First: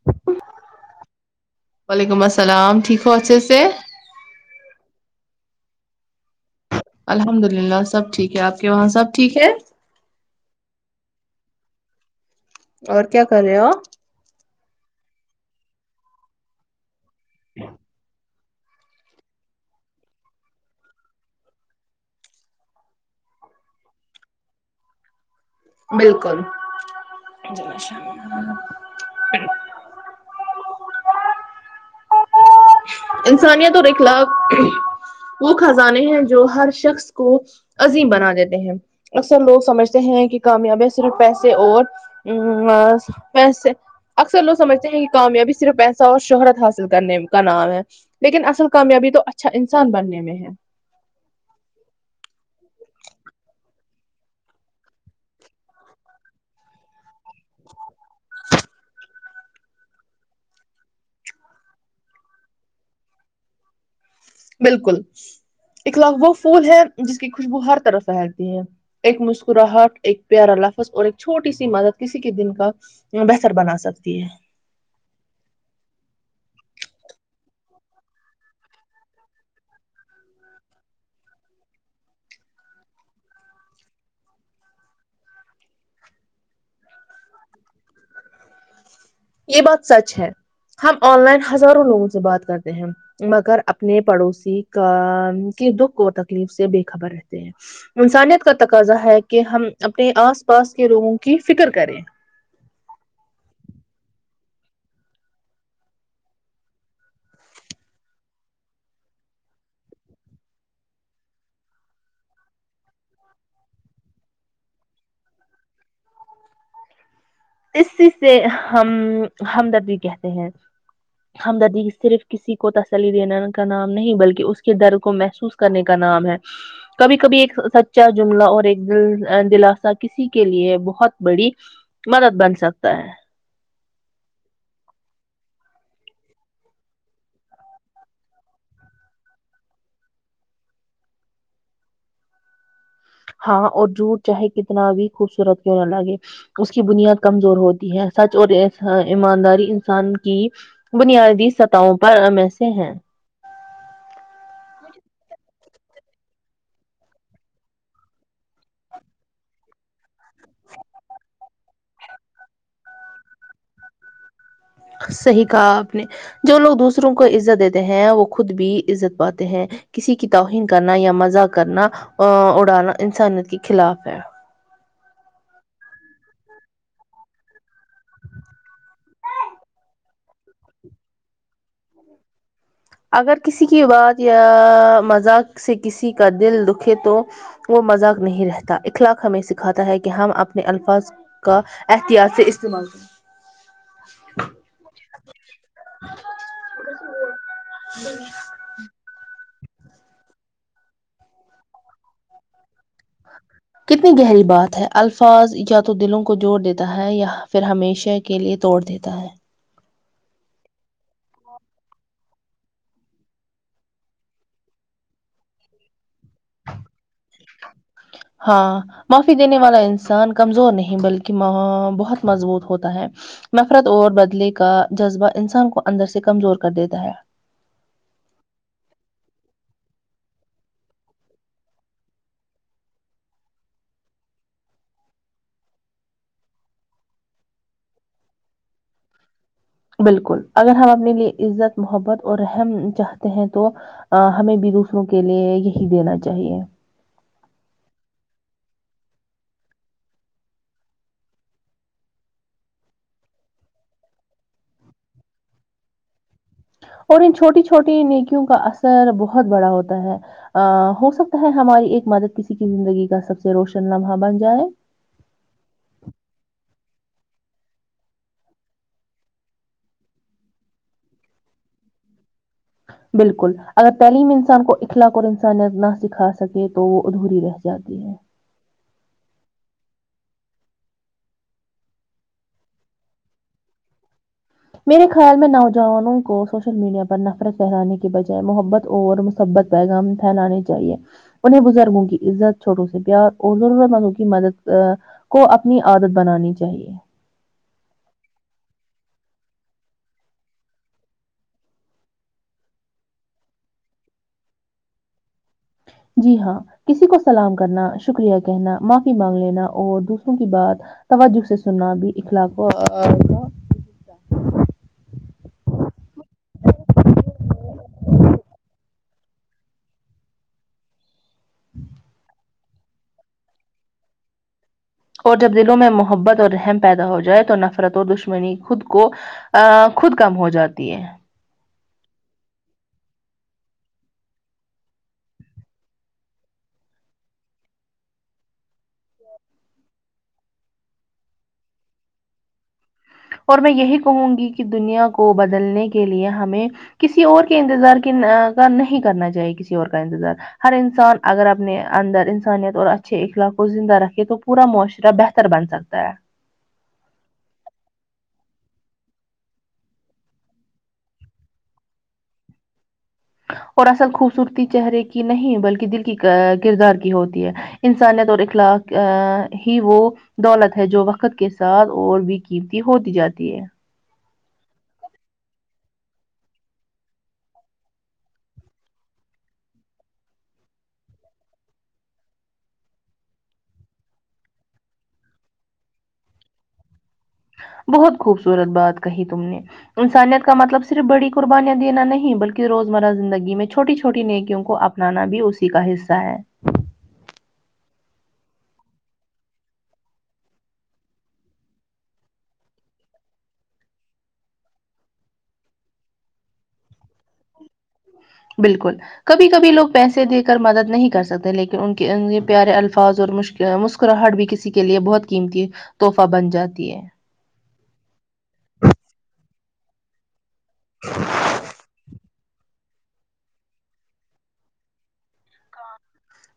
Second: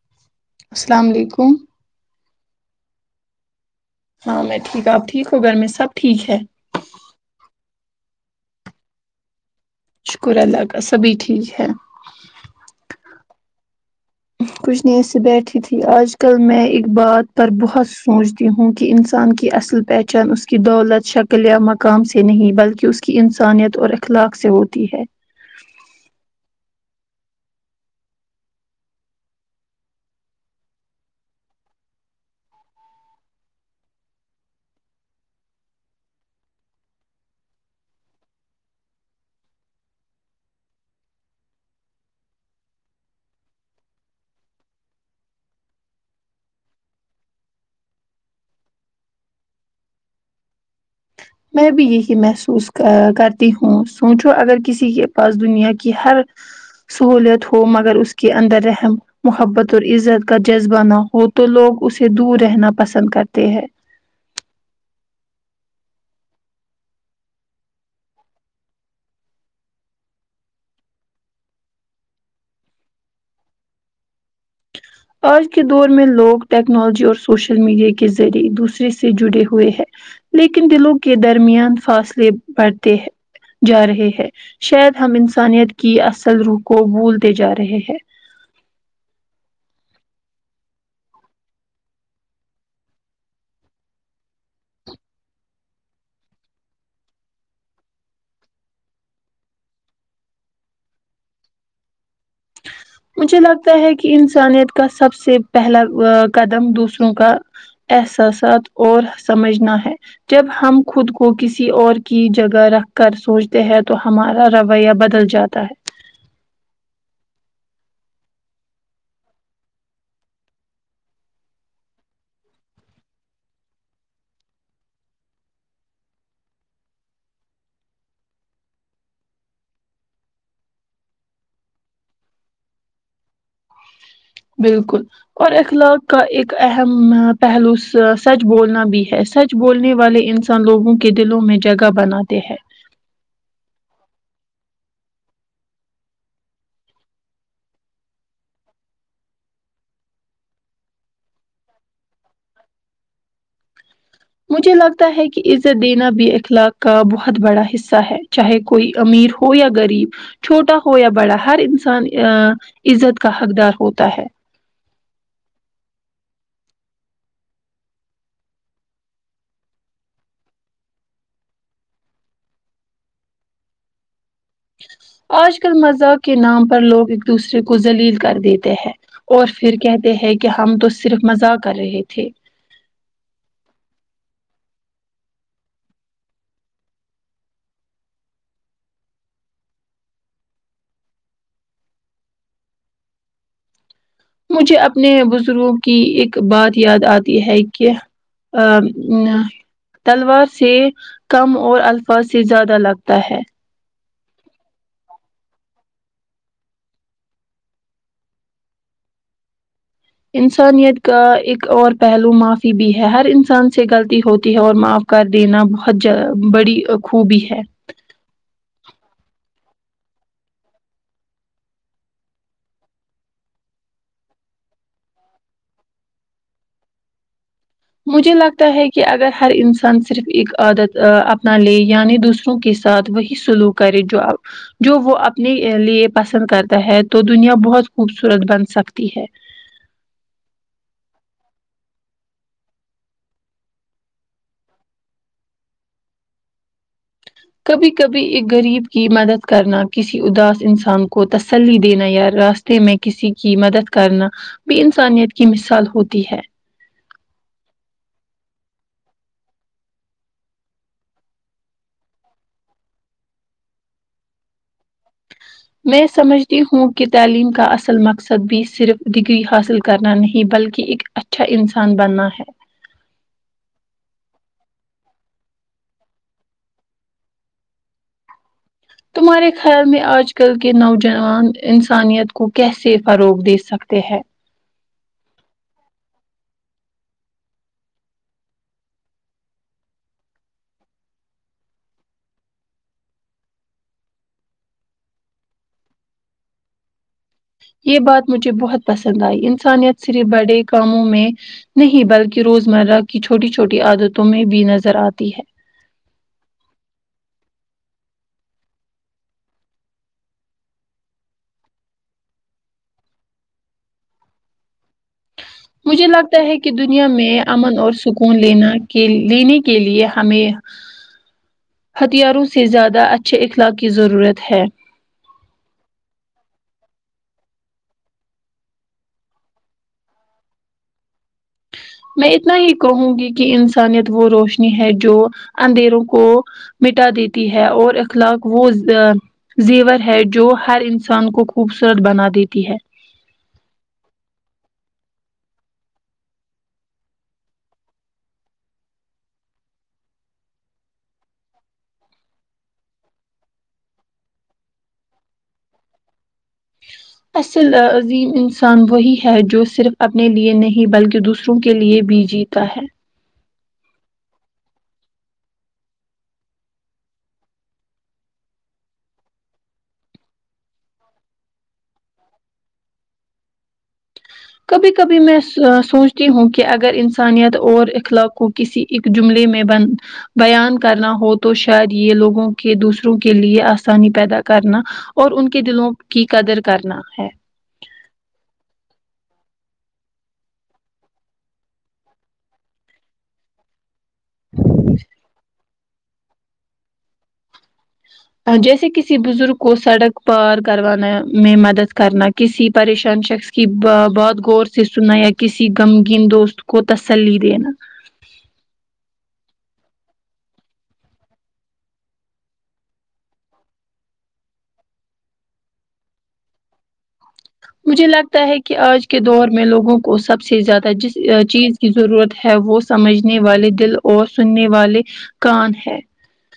[inaudible] اسلام علیکم وعلیکم اسلام ٹھیک ہو اچھے سے ہاں میں ٹھیک ہ آپ ٹھیک ہو گھر میں سب ٹھیک ہے الحمد للہ سب ٹھیک ہے آپ کے وہاں سب ٹھیک ہے شکر اللہ کا سبھی ٹھیک ہے اور کیا کر رہے ہو آپ کچھ دیر سے بیٹھی تھی آج کل میں ایک بات پر بہت سوچ تی ہوں کہ انسان کی اصل پہچان اس کی دولت شکل یا مقام سے نہیں بلکہ اس کی کی انسانیت اور اکھلاک سے ہوتی ہے بلکل انسانیت اور اکھلاک وہ کھزانے ہیں جو ہر شخص کو عظیم بنا دیتے ہیں اکثر لوگ سمجھتے ہیں کہ کامیابیاں صرف پیسے اور ہ ا پیسے اکثر لوگ سمجھتے ہیں کہ کامیابی صرف پیسہ اور شہرت حاصل کرنے کا نام ہے لیکن اصل کامیابی تو اچھا انسان بننے میں ہے میں بھی یہی محسوس ک کرتی ہوں سوچو اگر کسی کے پاس دنیا کی ہر سہولیت ہو مگر اس کے اندر رحم محبت اور عزت کا جذبہ نہ ہو تو لوگ اسے دور رہنا پسند کرتے ہیں بلکل اکھلاق وہ فھول ہے جس کی خوشبو ہر طرف فھلتی ہے ایک مسکراہٹ ایک پیارا لفظ اور ایک چھوٹی سی مدد کسی کے دن کا بہتر بنا سکتی ہے آج کے دور میں لوگ ٹیکنالوجی اور سوشل میڈیا کے ذریع دوسرے سے جڑے ہوئے ہیں لیکن دلوں کے درمیان فاصلے بڑھتے ہیں جا رہے ہیں شاید ہم انسانیت کی اصل روح کو بھولتے جا رہے ہیں یہ بات سچ ہے ہم آن لائن ہزاروں لوگوں سے بات کرتے ہیں مگر اپنے پڑوسی کا کی دکھ اور تکلیف سے بے خبر رہتے ہیں انسانیت کا تقاضا ہے کہ ہم اپنے آس پاس کے لوگوں کی فکر کریں [inaudible] مجھے لگتا ہے کہ انسانیت کا سب سے پہلا قدم دوسروں کا احساسات اور سمجھنا ہے جب ہم خود کو کسی اور کی جگہ رکھ کر سوچتے ہیں تو ہمارا رویہ بدل جاتا ہے اسی سے ہم ہمدر بھی کہتے ہیں ہمدردی صرف کسی کو تسلی دینے کا نام نہیں بلکہ اس کے در کو محسوس کرنے کا نام ہے کبھی کبھی ایک سچا جملہ اور ایک دل دلاسا کسی کے لیے بہت بڑی مدد بن سکتا ہے بالکل اور اخلاق کا ایک اہم پہلوس سچ بولنا بھی ہے اس سچ بولنے والے انسان لوگوں کے دلوں میں جگہ بناتے ہیں ہاں اور جوٹ چاہے کتنا بھی خوبصورت کیوں نہ لگے اس کی بنیاد کمزور ہوتی ہے سچ اور ایمانداری انسان کی بنیادی سطحوں پر ہم میں سےہیں مجھے لگتا ہے کہ عزت دینا بھی اخلاق کا بہت بڑا حصہ ہے چاہے کوئی امیر ہو یا غریب چھوٹا ہو یا بڑا ہر انسان آ عزت کا حقدار ہوتا ہے صحیح کہا آپ نے جو لوگ دوسروں کو عزت دیتے ہیں وہ خود بھی عزت پاتے ہیں کسی کی توہین کرنا یا مزاق کرنا اڑانا انسانیت کے خلاف ہے آج کل مذاق کے نام پر لوگ ایک دوسرے کو ذلیل کر دیتے ہیں اور پھر کہتے ہیں کہ ہم تو صرف مزاق کر رہے تھے اگر کسی کی بات یا آ مذاق سے کسی کا دل دکھے تو وہ مذاق نہیں رہتا اخلاق ہمیں سکھاتا ہے کہ ہم اپنے الفاظ کا احتیاط سے استعمال کر مجھے اپنے بزرگوں کی ایک بات یاد آتی ہے کہ تلوار سے کم اور الفاظ سے زیادہ لگتا ہے کتنی گہری بات ہے الفاظ یا تو دلوں کو جوڑ دیتا ہے یا پھر ہمیشہ کے لیے توڑ دیتا ہے انسانیت کا ایک اور پہلو معافی بھی ہے ہر انسان سے غلطی ہوتی ہے اور معاف کر دینا بہت ج بڑی خوبی ہے ہاں معافی دینے والا انسان کمزور نہیں بلکہ بہت مضبوط ہوتا ہے نفرت اور بدلے کا جذبہ انسان کو اندر سے کمزور کر دیتا ہے مجھے لگتا ہے کہ اگر ہر انسان صرف ایک عادت ا اپنا لے یعنی دوسروں کے ساتھ وہی سلوک کرے جواب جو وہ اپنے لیے پسند کرتا ہے تو دنیا بہت خوبصورت بن سکتی ہے بالکل اگر ہم اپنے لیے عزت محبت اور رحم چاہتے ہیں تو ہمیں بھی دوسروں کے لیے یہی دینا چاہیے کبھی کبھی ایک غریب کی مدد کرنا کسی اداس انسان کو تسلی دینا یا راست راستے میں کسی کی مدد کرنا بھی انسانیت کی مثال ہوتی ہے اور ان چھوٹی چھوٹی نیکیوں کا اثر بہت بڑا ہوتا ہے ا ہو سکتا ہے ہماری ایک مدد کسی کی زندگی کا سب سے روشن لمحہ بن جائے میں سمجھتی ہوں کہ تعلیم کا اصل مقصد بھی صرف ڈگری حاصل کرنا نہیں بلکہ ایک اچھا انسان بننا ہے بالکل اگر تعلیم انسان کو اخلاق اور انسانیت نہ سکھا سکے تو وہ ادھوری رہ جاتی ہے تمہارے خیال میں آج کل کے نوجوان انسانیت کو کیسے فروغ دے سکتے ہیں میرے خیال میں نوجوانوں کو سوشل میڈیا پر نفرت پہلانے کی بجائے محبت اور محبت پیغام پھیلانے چاہیے انہیں بزرگوں کی عزت چھوٹوں سے پیار اور ضرورت مندوں کی مدد کو اپنی عادت بنانی چاہیے یہ بات مجھے بہت پسند آئی انسانیت صرف بڑے کاموں میں نہیں بلکہ روزمرہ کی چھوٹی چھوٹی عادتوں میں بھی نظر آتی ہے جی ہاں کسی کو سلام کرنا شکریہ کہنا معافی مانگ لینا اور دوسروں کی بات توجہ سے سننا بھی اخلاق کو مجھے لگتا ہے کہ دنیا میں امن اور سکون لینا کے لینے کے لیے ہمیں ہتھیاروں سے زیادہ اچھے اخلاق کی ضرورت ہے اور جب دلوں میں محبت اور رحم پیدا ہو جائے تو نفرت اور دشمنی خود کو ا خود کم ہو جاتی ہے میں اتنا ہی کہوں گی کہ انسانیت وہ روشنی ہے جو اندھیروں کو مٹا دیتی ہے اور اخلاق وہ زیور ہے جو ہر انسان کو خوبصورت بنا دیتی ہے اور میں یہی کہوں گی کہ دنیا کو بدلنے کے لیے ہمیں کسی اور کے انتظار کے کا نہیں کرنا چاہیے کسی اور کا انتظار ہر انسان اگر اپنے اندر انسانیت اور اچھے اخلاق کو زندہ رکھے تو پورا معاشرہ بہتر بن سکتا ہے اصل عظیم انسان وہی ہے جو صرف اپنے لیے نہیں بلکہ دوسرا کے لیے بھی جیتا ہے اور اصل خوبصورتی چہرے کی نہیں بلکہ دل کی کردار کی ہوتی ہے انسانیت اور اخلاق ہی وہ دولت ہے جو وقت کے ساتھ اور بھی قیمتی ہوتی جاتی ہے کبھی کبھی میں سوچتی ہوں کہ اگر انسانیت اور اخلاقوں کسی ایک جملے میں بن بیان کرنا ہو تو شاید یہ لوگوں کے دوسروں کے لیے آسانی پیدا کرنا اور ان کے دلوں کی قدر کرنا ہے بہت خوبصورت بات کہی تم نے انسانیت کا مطلب صرف بڑی قربانیاں دینا نہیں بلکہ روزمرہ زندگی میں چھوٹی چھوٹی نیکیوں کو اپنانا بھی اسی کا حصہ ہے جیسے کسی بزرگ کو سڑک پار کروانے میں مدد کرنا کسی پریشان شخص کی بات غور سے سنا یا کسی گم گین دوست کو کو تسلی دینا بالکل کبھی کبھی لوگ پیسے دے کر مدد نہیں کر سکتے لیکن ان کے پیارے الفاظ اور مشکل مسکراہٹ بھی کسی کے لیے بہت قیمتی تحفہ بن جاتی ہے مجھے لگتا ہے کہ آج کے دور میں لوگوں کو سب سے زیادہ جس چیز کی ضرورت ہے وہ سمجھنے والے دل اور سننے والے کان ہیں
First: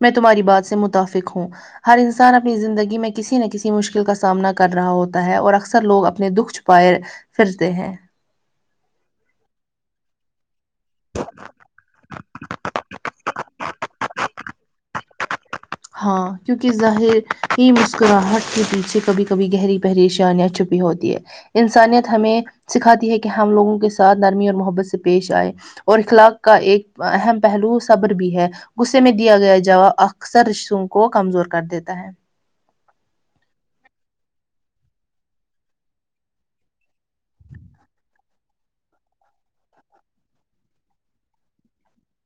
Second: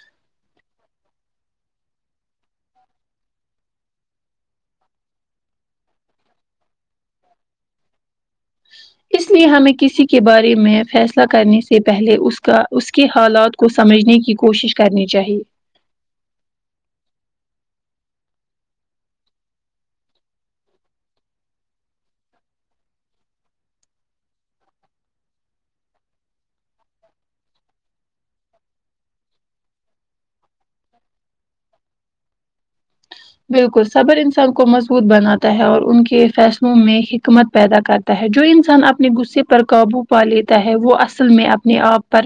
میں تمہاری بات سے متفق ہوں ہر انسان اپنی زندگی میں کسی نہ کسی مشکل کا سامنا کر رہا ہوتا ہے اور اکثر لوگ اپنے دکھ پائر پھرتے ہیں اس لیے ہمیں کسی کے بارے میں فیصلہ کرنے سے پہلے اس کا اس کے حالات کو سمجھنے کی کوشش کرنی چاہیے ہاں کیونکہ ظاہر مسکراہٹ کے پیچھے کبھی کبھی گہری پریشانیاں چھپی ہوتی ہے انسانیت ہمیں سکھاتی ہے کہ ہم لوگوں کے ساتھ نرمی اور محبت سے پیش آئے اور اخلاق کا ایک اہم پہلو صبر بھی ہے غصے میں دیا گیا جواب اکثر رشتو کو کمزور کر دیتا ہے بالکل صبر انسان کو مضبوط بناتا ہے اور ان کے فیصلوں میں حکمت پیدا کرتا جو انسان اپنے غصے پر قابو پا لیتا ہے وہ اصل میں اپنے آپ پر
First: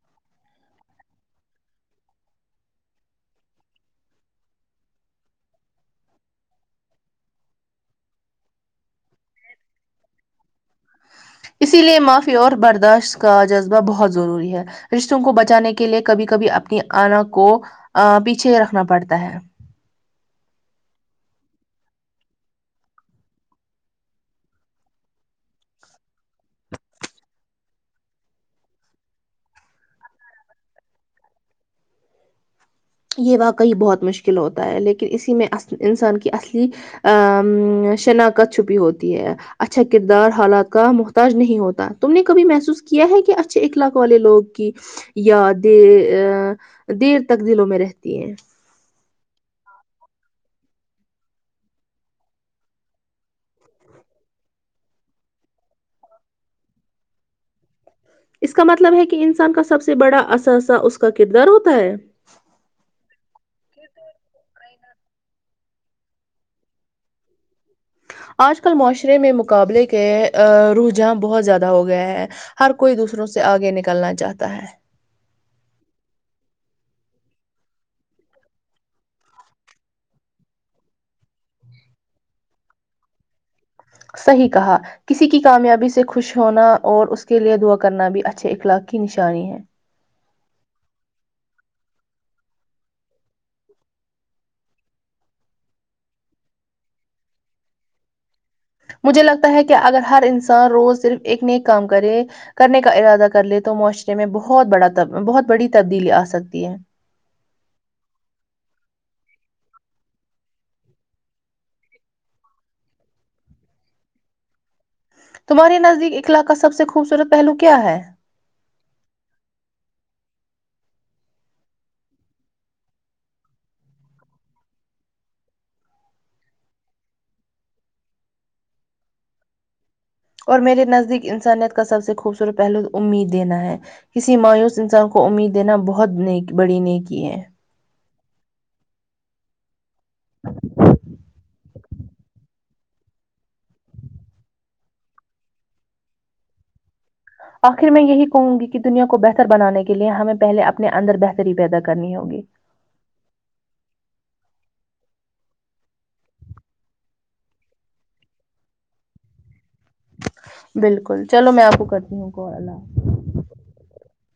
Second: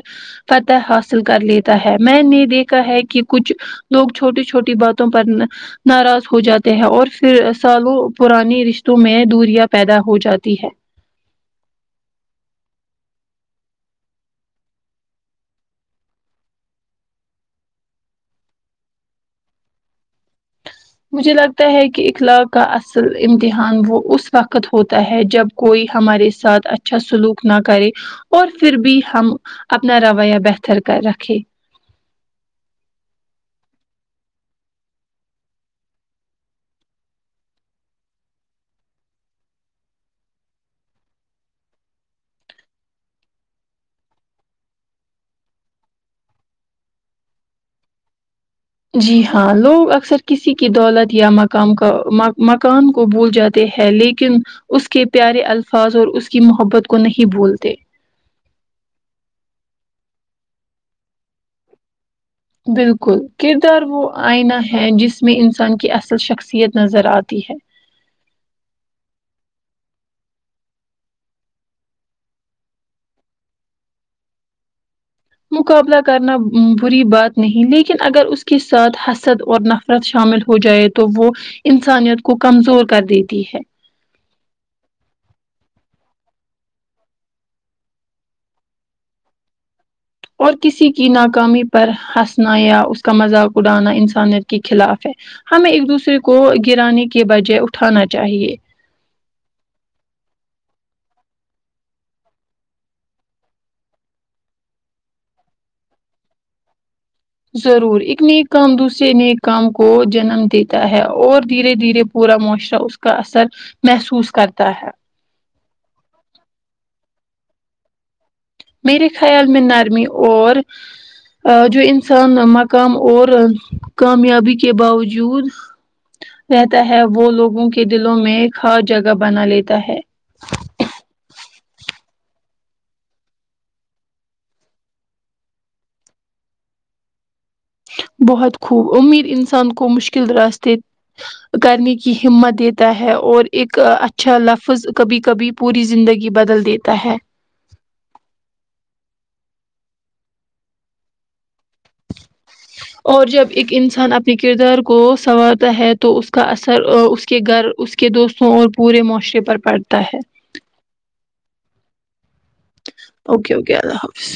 پتہ حاصل کر لیتا ہے میں نے دیکھا ہے کہ کچھ لوگ چھوٹی چھوٹی باتوں پر ناراض ہو جاتے ہیں اور پھر سالوں پرانی رشتوں میں دوریا پیدا ہو جاتی ہے اسی لیے معافی اور برداشت کا جذبہ بہت ضروری ہے رشتوں کو بچانے کے لیے کبھی کبھی اپنی آنا کو پیچھے رکھنا پڑتا ہے مجھے لگتا ہے کہ اخلاق کا اصل امتحان وہ اس وقت ہوتا ہے جب کوئی ہمارے ساتھ اچھا سلوک نہ کرے اور پھر بھی ہم اپنا رویہ بہتر کر رکھے یہ واقعی بہت مشکل ہوتا ہے لیکن اسی میں انسان کی اصلی ا شناخت چھپی ہوتی ہے اچھا کردار حالات کا محتاج نہیں ہوتا تم نے کبھی محسوس کیا ہے کہ اچھے اخلاق والے لوگ کی یا د دیر تک دلوں میں رہتی ہیں جی ہاں لوگ اکثر کسی کی دولت یا مقام کا مکا مکان کو بھول جاتے تے ہیں لیکن اس کے پیارے الفاظ اور اس کی محبت کو نہیں بولتے اس کا مطلب ہے کہ انسان کا سب سے بڑا اثاثہ اس کا کردار ہوتا ہے بالکل کردار وہ آئینہ ہے جس میں انسان کی اصل شخصیت نظر آتی ہے آج کل معاشرے میں مقابلے کے رحجان بہت زیادہ ہو گیا ہے ہر کوئی دوسروں سے آگے نکلنا چاہتا ہے مقابلہ کرنا بری بات نہیں لیکن اگر اس کے ساتھ حسد اور نف شامل ہو جائے تو وہ انسانیت کو کمزور کر دیتی ہے صحیح کہا کسی کی کامیابی سے خوش ہونا اور اس کے لیئے دعا کرنا بھی اچھے اخلاق کی نشانی ہے اور کسی کی ناکامی پر ہنسنا یا اس کا مذاق اڑانا انسانیت کے خلاف ہے ہمیں ایک دوسرے کو گرانے کے بجائے اٹھانا چاہیے مجھے لگتا ہے کہ اگر ہر انسان روز صرف ایک ن ایک کام کرے کرنے کا ارادہ کر لے تو معاشرے میں بہت بڑا بہت بڑی تبدیلی آ سکتی ہے ضرور ایک نیک کام دوسرے نیک کام کو جنم دیتا ہے اور دھیرے دھیرے پورا معاشرہ اس کا اثر محسوس کرتا ہے تمہاراریے نزدیک اخلاق کا سب سے خوبصورت پہلو کیا ہے میرے خیال میں نرمی اور ا جو انسان مقام اور کامیابی کے باوجود رہتا ہے وہ لوگوں کے دلوں میں ہر جگہ بنا لیتا ہے اور میرے نزدیک انسانیت کا سب سے خوبصورت پہلو امید دینا ہے کسی مایوس انسان کو امید دینا بہت بڑی ن کی ہے بہت خوب امید انسان کو مشکل راستے کرنے کی ہمت دی ہے اور ایک اچھا لفظ کبھی کبھی پوری زندگی بدل دیتا ہے آخر میں یہی کہوں گی کہ دنیا کو بہتر بنانے کے لیے ہمیں پہلے اپنے اندر بہتری پیدا کرنی ہوگی اور جب ایک انسان اپنے کردار کو سنوارتا ہے تو اس کا اثر اس کے گھر اس کے کے دوستوں اور پورے معاشرے پر پڑتا ہے بالکل چلو میں آپ کو کرتی ہوں کال اوکے اوکے اللہ حافظ